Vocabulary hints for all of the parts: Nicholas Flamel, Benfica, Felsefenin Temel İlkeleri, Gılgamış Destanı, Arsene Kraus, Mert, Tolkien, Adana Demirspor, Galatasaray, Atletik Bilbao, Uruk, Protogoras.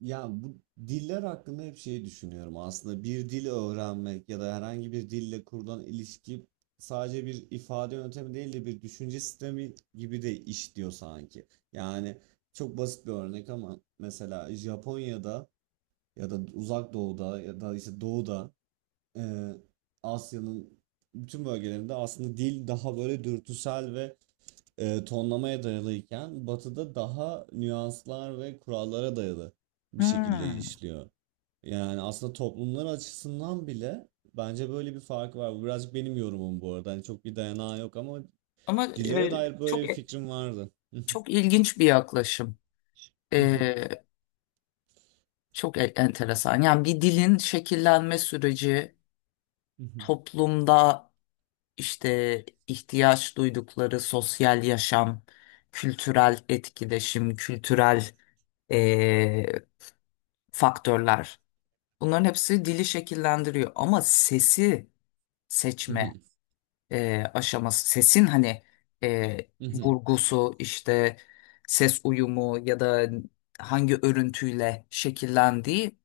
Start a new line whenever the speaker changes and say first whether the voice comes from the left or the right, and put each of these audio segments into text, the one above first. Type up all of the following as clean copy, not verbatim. right: Ya bu diller hakkında hep şey düşünüyorum. Aslında bir dil öğrenmek ya da herhangi bir dille kurulan ilişki sadece bir ifade yöntemi değil de bir düşünce sistemi gibi de işliyor sanki. Yani çok basit bir örnek ama mesela Japonya'da ya da Uzak Doğu'da ya da işte Doğu'da e, Asya'nın bütün bölgelerinde aslında dil daha böyle dürtüsel ve tonlamaya dayalıyken Batı'da daha nüanslar ve kurallara dayalı bir şekilde
left: Hmm.
right: işliyor. Yani aslında toplumlar açısından bile bence böyle bir fark var. Bu birazcık benim yorumum bu arada. Hani çok bir dayanağı yok ama
left: Ama
right: dillere dair böyle bir fikrim vardı.
left: çok ilginç bir yaklaşım. E, Çok enteresan. Yani bir dilin şekillenme süreci, toplumda işte ihtiyaç duydukları sosyal yaşam, kültürel etkileşim, kültürel e, faktörler. Bunların hepsi dili şekillendiriyor. Ama sesi seçme. Aşaması sesin hani vurgusu işte ses uyumu ya da hangi örüntüyle şekillendiği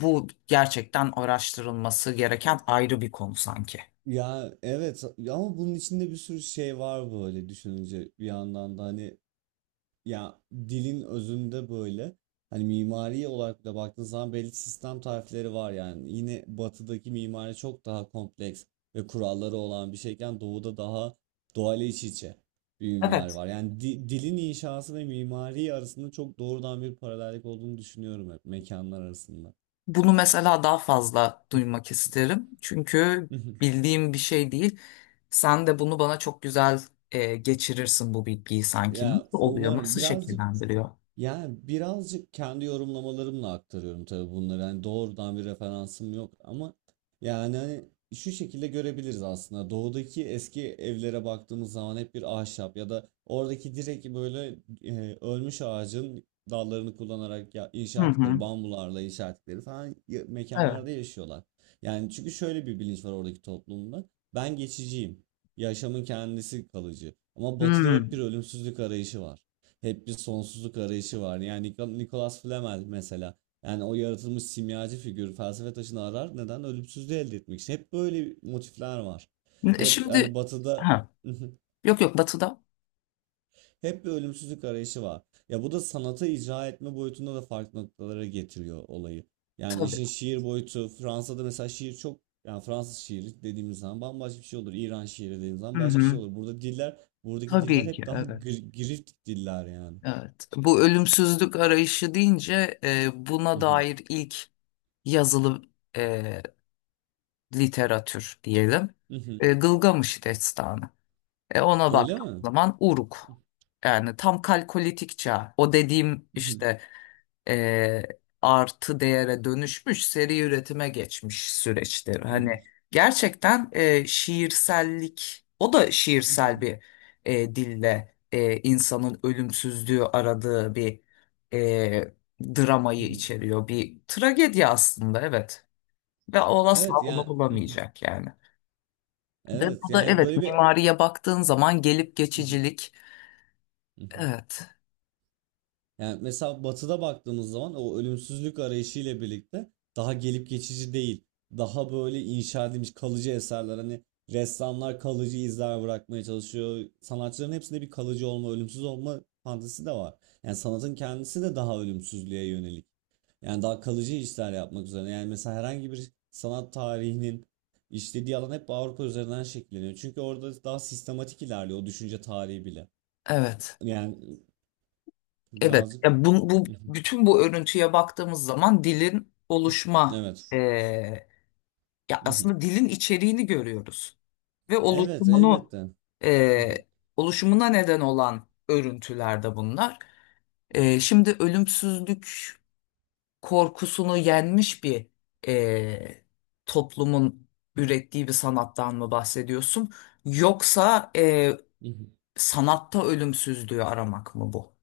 left: bu gerçekten araştırılması gereken ayrı bir konu sanki.
right: Ya evet, ama bunun içinde bir sürü şey var böyle düşününce bir yandan da hani ya dilin özünde böyle hani mimari olarak da baktığın zaman belli sistem tarifleri var yani. Yine batıdaki mimari çok daha kompleks ve kuralları olan bir şeyken doğuda daha doğayla iç içe bir mimari
left: Evet.
right: var. Yani dilin inşası ve mimari arasında çok doğrudan bir paralellik olduğunu düşünüyorum hep mekanlar arasında.
left: Bunu mesela daha fazla duymak isterim. Çünkü bildiğim bir şey değil. Sen de bunu bana çok güzel geçirirsin bu bilgiyi sanki. Nasıl
right: Ya
left: oluyor?
right: umarım
left: Nasıl
right: birazcık.
left: şekillendiriyor?
right: Yani birazcık kendi yorumlamalarımla aktarıyorum tabii bunları. Yani doğrudan bir referansım yok ama yani hani şu şekilde görebiliriz aslında. Doğudaki eski evlere baktığımız zaman hep bir ahşap ya da oradaki direkt böyle ölmüş ağacın dallarını kullanarak ya,
left: Hı
right: inşa ettikleri,
left: hı.
right: bambularla inşa ettikleri falan
left: Evet.
right: mekanlarda yaşıyorlar. Yani çünkü şöyle bir bilinç var oradaki toplumda. Ben geçiciyim. Yaşamın kendisi kalıcı. Ama batıda hep bir
left: Hmm.
right: ölümsüzlük arayışı var. Hep bir sonsuzluk arayışı var. Yani Nicholas Flamel mesela. Yani o yaratılmış simyacı figür felsefe taşını arar. Neden? Ölümsüzlüğü elde etmek için. Hep böyle motifler var. Hep hani
left: Şimdi
right: batıda
left: ha, yok yok batıda.
right: hep bir ölümsüzlük arayışı var. Ya bu da sanata icra etme boyutunda da farklı noktalara getiriyor olayı. Yani
left: Tabii.
right: işin şiir boyutu Fransa'da mesela şiir çok, yani Fransız şiiri dediğimiz zaman bambaşka bir şey olur. İran şiiri dediğimiz zaman
left: Hı
right: başka bir şey
left: hı.
right: olur. Burada diller, buradaki diller
left: Tabii ki
right: hep daha
left: evet.
right: girift diller yani.
left: Evet. Bu ölümsüzlük arayışı deyince buna dair ilk yazılı e, literatür diyelim. Gılgamış Destanı. Ona
right: Öyle
left: baktığım
right: mi?
left: zaman Uruk. Yani tam kalkolitik çağ. O dediğim
right: Mhm.
left: işte e, artı değere dönüşmüş seri üretime geçmiş süreçtir. Hani
right: mhm,
left: gerçekten şiirsellik o da şiirsel
right: mhm,
left: bir dille insanın ölümsüzlüğü aradığı bir e, dramayı
right: mhm.
left: içeriyor. Bir tragedi aslında evet. Ve o asla
right: Evet
left: bunu
right: yani mhm,
left: bulamayacak yani. Ve
right: evet
left: bu da
right: yani
left: evet
right: böyle bir,
left: mimariye baktığın zaman gelip
right: Mhm,
left: geçicilik.
right: mhm.
left: Evet.
right: Yani mesela Batı'da baktığımız zaman o ölümsüzlük arayışı ile birlikte daha gelip geçici değil. Daha böyle inşa edilmiş kalıcı eserler, hani ressamlar kalıcı izler bırakmaya çalışıyor. Sanatçıların hepsinde bir kalıcı olma, ölümsüz olma fantezisi de var. Yani sanatın kendisi de daha ölümsüzlüğe yönelik. Yani daha kalıcı işler yapmak üzere. Yani mesela herhangi bir sanat tarihinin işlediği alan hep Avrupa üzerinden şekilleniyor. Çünkü orada daha sistematik ilerliyor o düşünce tarihi bile.
left: Evet.
right: Yani
left: Evet,
right: birazcık
left: ya bu bütün bu örüntüye baktığımız zaman dilin oluşma
right: evet.
left: eee, ya aslında dilin içeriğini görüyoruz ve
right: Evet
left: oluşumunu
right: elbette.
left: eee, oluşumuna neden olan örüntülerde bunlar. Şimdi ölümsüzlük korkusunu yenmiş bir eee, toplumun ürettiği bir sanattan mı bahsediyorsun? Yoksa sanatta ölümsüzlüğü aramak mı bu?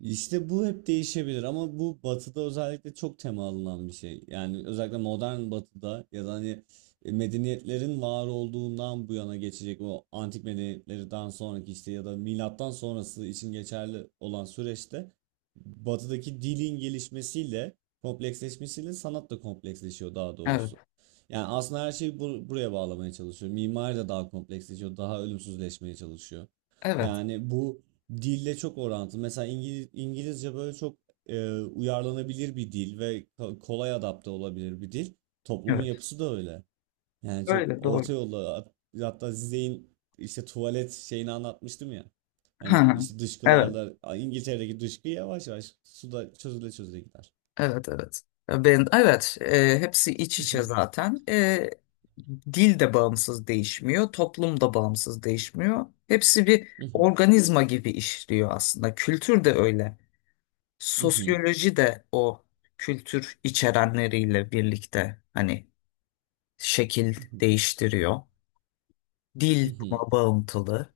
right: İşte bu hep değişebilir ama bu batıda özellikle çok temalanan bir şey. Yani özellikle modern batıda ya da hani medeniyetlerin var olduğundan bu yana geçecek o antik medeniyetlerden sonraki işte ya da milattan sonrası için geçerli olan süreçte batıdaki dilin gelişmesiyle kompleksleşmesiyle sanat da kompleksleşiyor, daha
left: Evet,
right: doğrusu. Yani aslında her şeyi buraya bağlamaya çalışıyor. Mimari de daha kompleksleşiyor, daha ölümsüzleşmeye çalışıyor.
left: evet,
right: Yani bu dille çok orantılı. Mesela İngiliz, İngilizce böyle çok uyarlanabilir bir dil ve kolay adapte olabilir bir dil. Toplumun
left: evet.
right: yapısı da öyle. Yani çok
left: Öyle
right: orta
left: doğru.
right: yolda hatta Zizek'in işte tuvalet şeyini anlatmıştım ya. Hani
left: Ha,
right: işte
left: evet,
right: dışkılarla A, İngiltere'deki dışkı yavaş yavaş suda çözüle çözüle gider.
left: evet, evet. E, ben, evet, hepsi iç içe
right: Mhm.
left: zaten. Dil de bağımsız değişmiyor, toplum da bağımsız değişmiyor. Hepsi bir
right: mhm,
left: organizma gibi işliyor aslında. Kültür de öyle.
right: mhm,
left: Sosyoloji de o kültür içerenleriyle birlikte hani şekil
right: mhm,
left: değiştiriyor. Dil
right: mhm,
left: buna bağıntılı.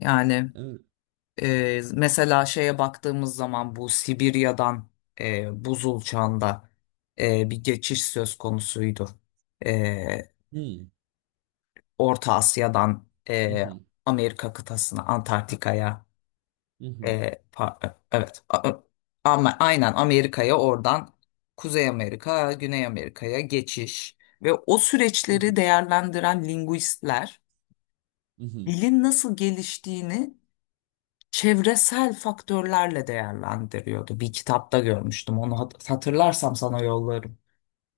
left: Yani
right: evet.
left: Mesela şeye baktığımız zaman bu Sibirya'dan buzul çağında bir geçiş söz konusuydu. Ee,
right: Hmm.
left: Orta Asya'dan
right: mhm,
left: Amerika kıtasına, Antarktika'ya,
right: mhm,
left: evet, ama aynen Amerika'ya oradan Kuzey Amerika, Güney Amerika'ya geçiş ve o süreçleri
right: mhm,
left: değerlendiren linguistler
right: mhm.
left: dilin nasıl geliştiğini çevresel faktörlerle değerlendiriyordu. Bir kitapta görmüştüm. Onu hatırlarsam sana yollarım.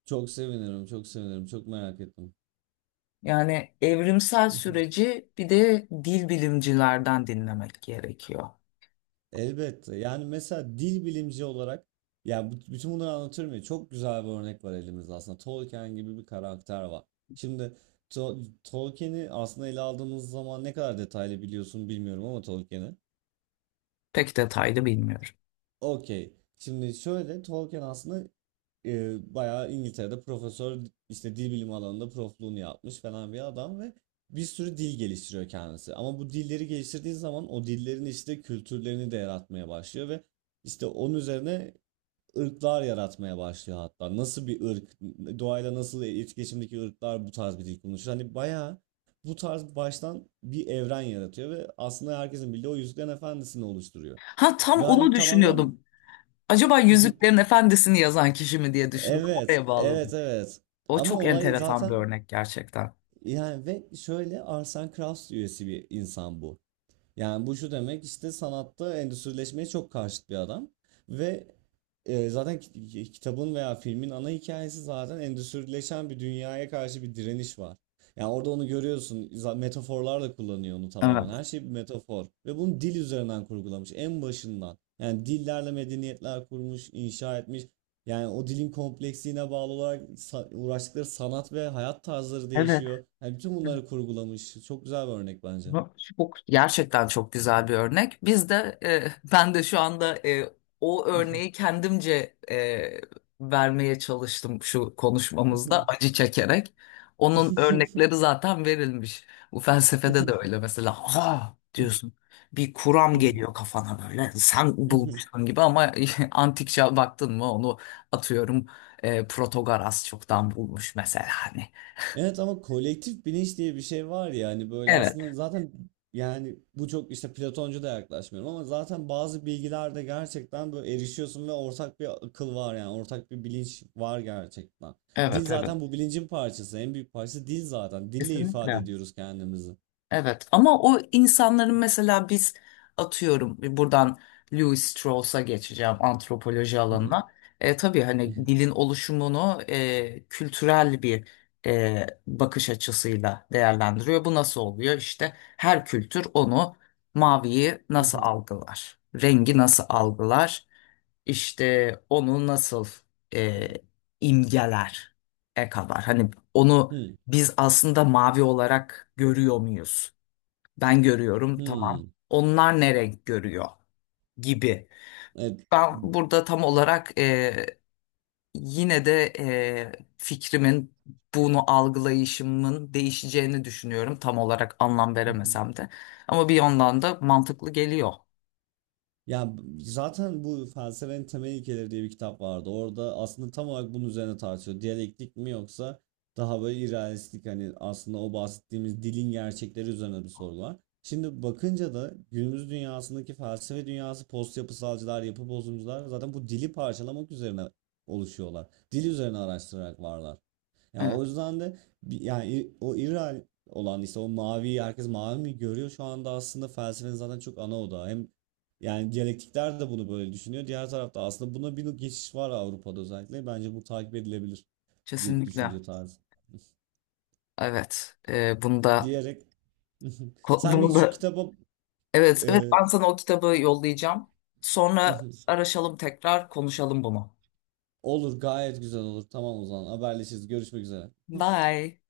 right: Çok sevinirim, çok sevinirim, çok merak ettim.
left: Yani evrimsel süreci bir de dil bilimcilerden dinlemek gerekiyor.
right: Elbette. Yani mesela dil bilimci olarak yani bütün bunları anlatıyorum ya, çok güzel bir örnek var elimizde aslında. Tolkien gibi bir karakter var. Şimdi Tolkien'i aslında ele aldığımız zaman ne kadar detaylı biliyorsun bilmiyorum ama Tolkien'i.
left: Pek detaylı bilmiyorum.
right: Okey. Şimdi şöyle, Tolkien aslında bayağı İngiltere'de profesör, işte dil bilimi alanında profluğunu yapmış falan bir adam ve bir sürü dil geliştiriyor kendisi. Ama bu dilleri geliştirdiği zaman o dillerin işte kültürlerini de yaratmaya başlıyor ve işte onun üzerine ırklar yaratmaya başlıyor hatta. Nasıl bir ırk, doğayla nasıl etkileşimdeki ırklar bu tarz bir dil konuşur. Hani bayağı bu tarz baştan bir evren yaratıyor ve aslında herkesin bildiği o Yüzüklerin Efendisi'ni oluşturuyor.
left: Ha tam
right: Ve
left: onu
right: hani tamamen
left: düşünüyordum. Acaba Yüzüklerin Efendisi'ni yazan kişi mi diye düşündüm.
right: evet,
left: Oraya
right: evet,
left: bağladım.
right: evet.
left: O
right: Ama
left: çok
right: olay
left: enteresan bir
right: zaten
left: örnek gerçekten.
right: yani, ve şöyle, Arsene Kraus üyesi bir insan bu. Yani bu şu demek, işte sanatta endüstrileşmeye çok karşıt bir adam ve zaten kitabın veya filmin ana hikayesi zaten endüstrileşen bir dünyaya karşı bir direniş var. Yani orada onu görüyorsun. Metaforlarla kullanıyor onu tamamen.
left: Evet.
right: Her şey bir metafor ve bunu dil üzerinden kurgulamış en başından. Yani dillerle medeniyetler kurmuş, inşa etmiş. Yani o dilin kompleksliğine bağlı olarak uğraştıkları sanat ve hayat tarzları
left: Evet.
right: değişiyor. Yani bütün bunları kurgulamış. Çok güzel bir örnek bence.
left: Bu gerçekten çok güzel bir örnek. Biz de ben de şu anda o örneği kendimce vermeye çalıştım şu konuşmamızda acı çekerek. Onun örnekleri zaten verilmiş. Bu felsefede de öyle mesela. Aha diyorsun bir kuram geliyor kafana böyle sen bulmuşsun gibi ama antik çağ baktın mı onu atıyorum Protogoras çoktan bulmuş mesela hani.
right: Evet, ama kolektif bilinç diye bir şey var ya, hani böyle
left: Evet.
right: aslında zaten, yani bu çok işte Platoncu da yaklaşmıyorum ama zaten bazı bilgilerde gerçekten böyle erişiyorsun ve ortak bir akıl var, yani ortak bir bilinç var gerçekten. Dil
left: Evet, evet,
right: zaten bu bilincin parçası, en büyük parçası dil, zaten dille ifade
left: kesinlikle.
right: ediyoruz kendimizi.
left: Evet ama o insanların mesela biz atıyorum buradan Louis Strauss'a geçeceğim antropoloji alanına. Tabii hani dilin oluşumunu kültürel bir bakış açısıyla değerlendiriyor. Bu nasıl oluyor? İşte her kültür onu maviyi nasıl algılar? Rengi nasıl algılar? İşte onu nasıl e, imgeler e kadar. Hani onu biz aslında mavi olarak görüyor muyuz? Ben görüyorum, tamam. Onlar ne renk görüyor gibi.
right: Evet.
left: Ben burada tam olarak yine de fikrimin bunu algılayışımın değişeceğini düşünüyorum. Tam olarak anlam veremesem de. Ama bir yandan da mantıklı geliyor.
right: Ya zaten bu Felsefenin Temel İlkeleri diye bir kitap vardı. Orada aslında tam olarak bunun üzerine tartışıyor. Diyalektik mi yoksa daha böyle irrealistik, hani aslında o bahsettiğimiz dilin gerçekleri üzerine bir soru var. Şimdi bakınca da günümüz dünyasındaki felsefe dünyası post yapısalcılar, yapı bozumcular zaten bu dili parçalamak üzerine oluşuyorlar. Dil üzerine araştırarak varlar. Yani
left: Evet,
right: o yüzden de yani o İral olan işte o mavi, herkes mavi mi görüyor, şu anda aslında felsefenin zaten çok ana odağı. Hem yani diyalektikler de bunu böyle düşünüyor. Diğer tarafta aslında buna bir geçiş var Avrupa'da özellikle. Bence bu takip edilebilir bir
left: kesinlikle.
right: düşünce tarzı
left: Evet, bunu da
right: diyerek sen bir
left: bunu
right: şu
left: da
right: kitaba
left: evet, evet,
right: e,
left: ben sana o kitabı yollayacağım. Sonra araşalım tekrar konuşalım bunu.
right: olur, gayet güzel olur. Tamam, o zaman haberleşiriz. Görüşmek üzere.
left: Bye.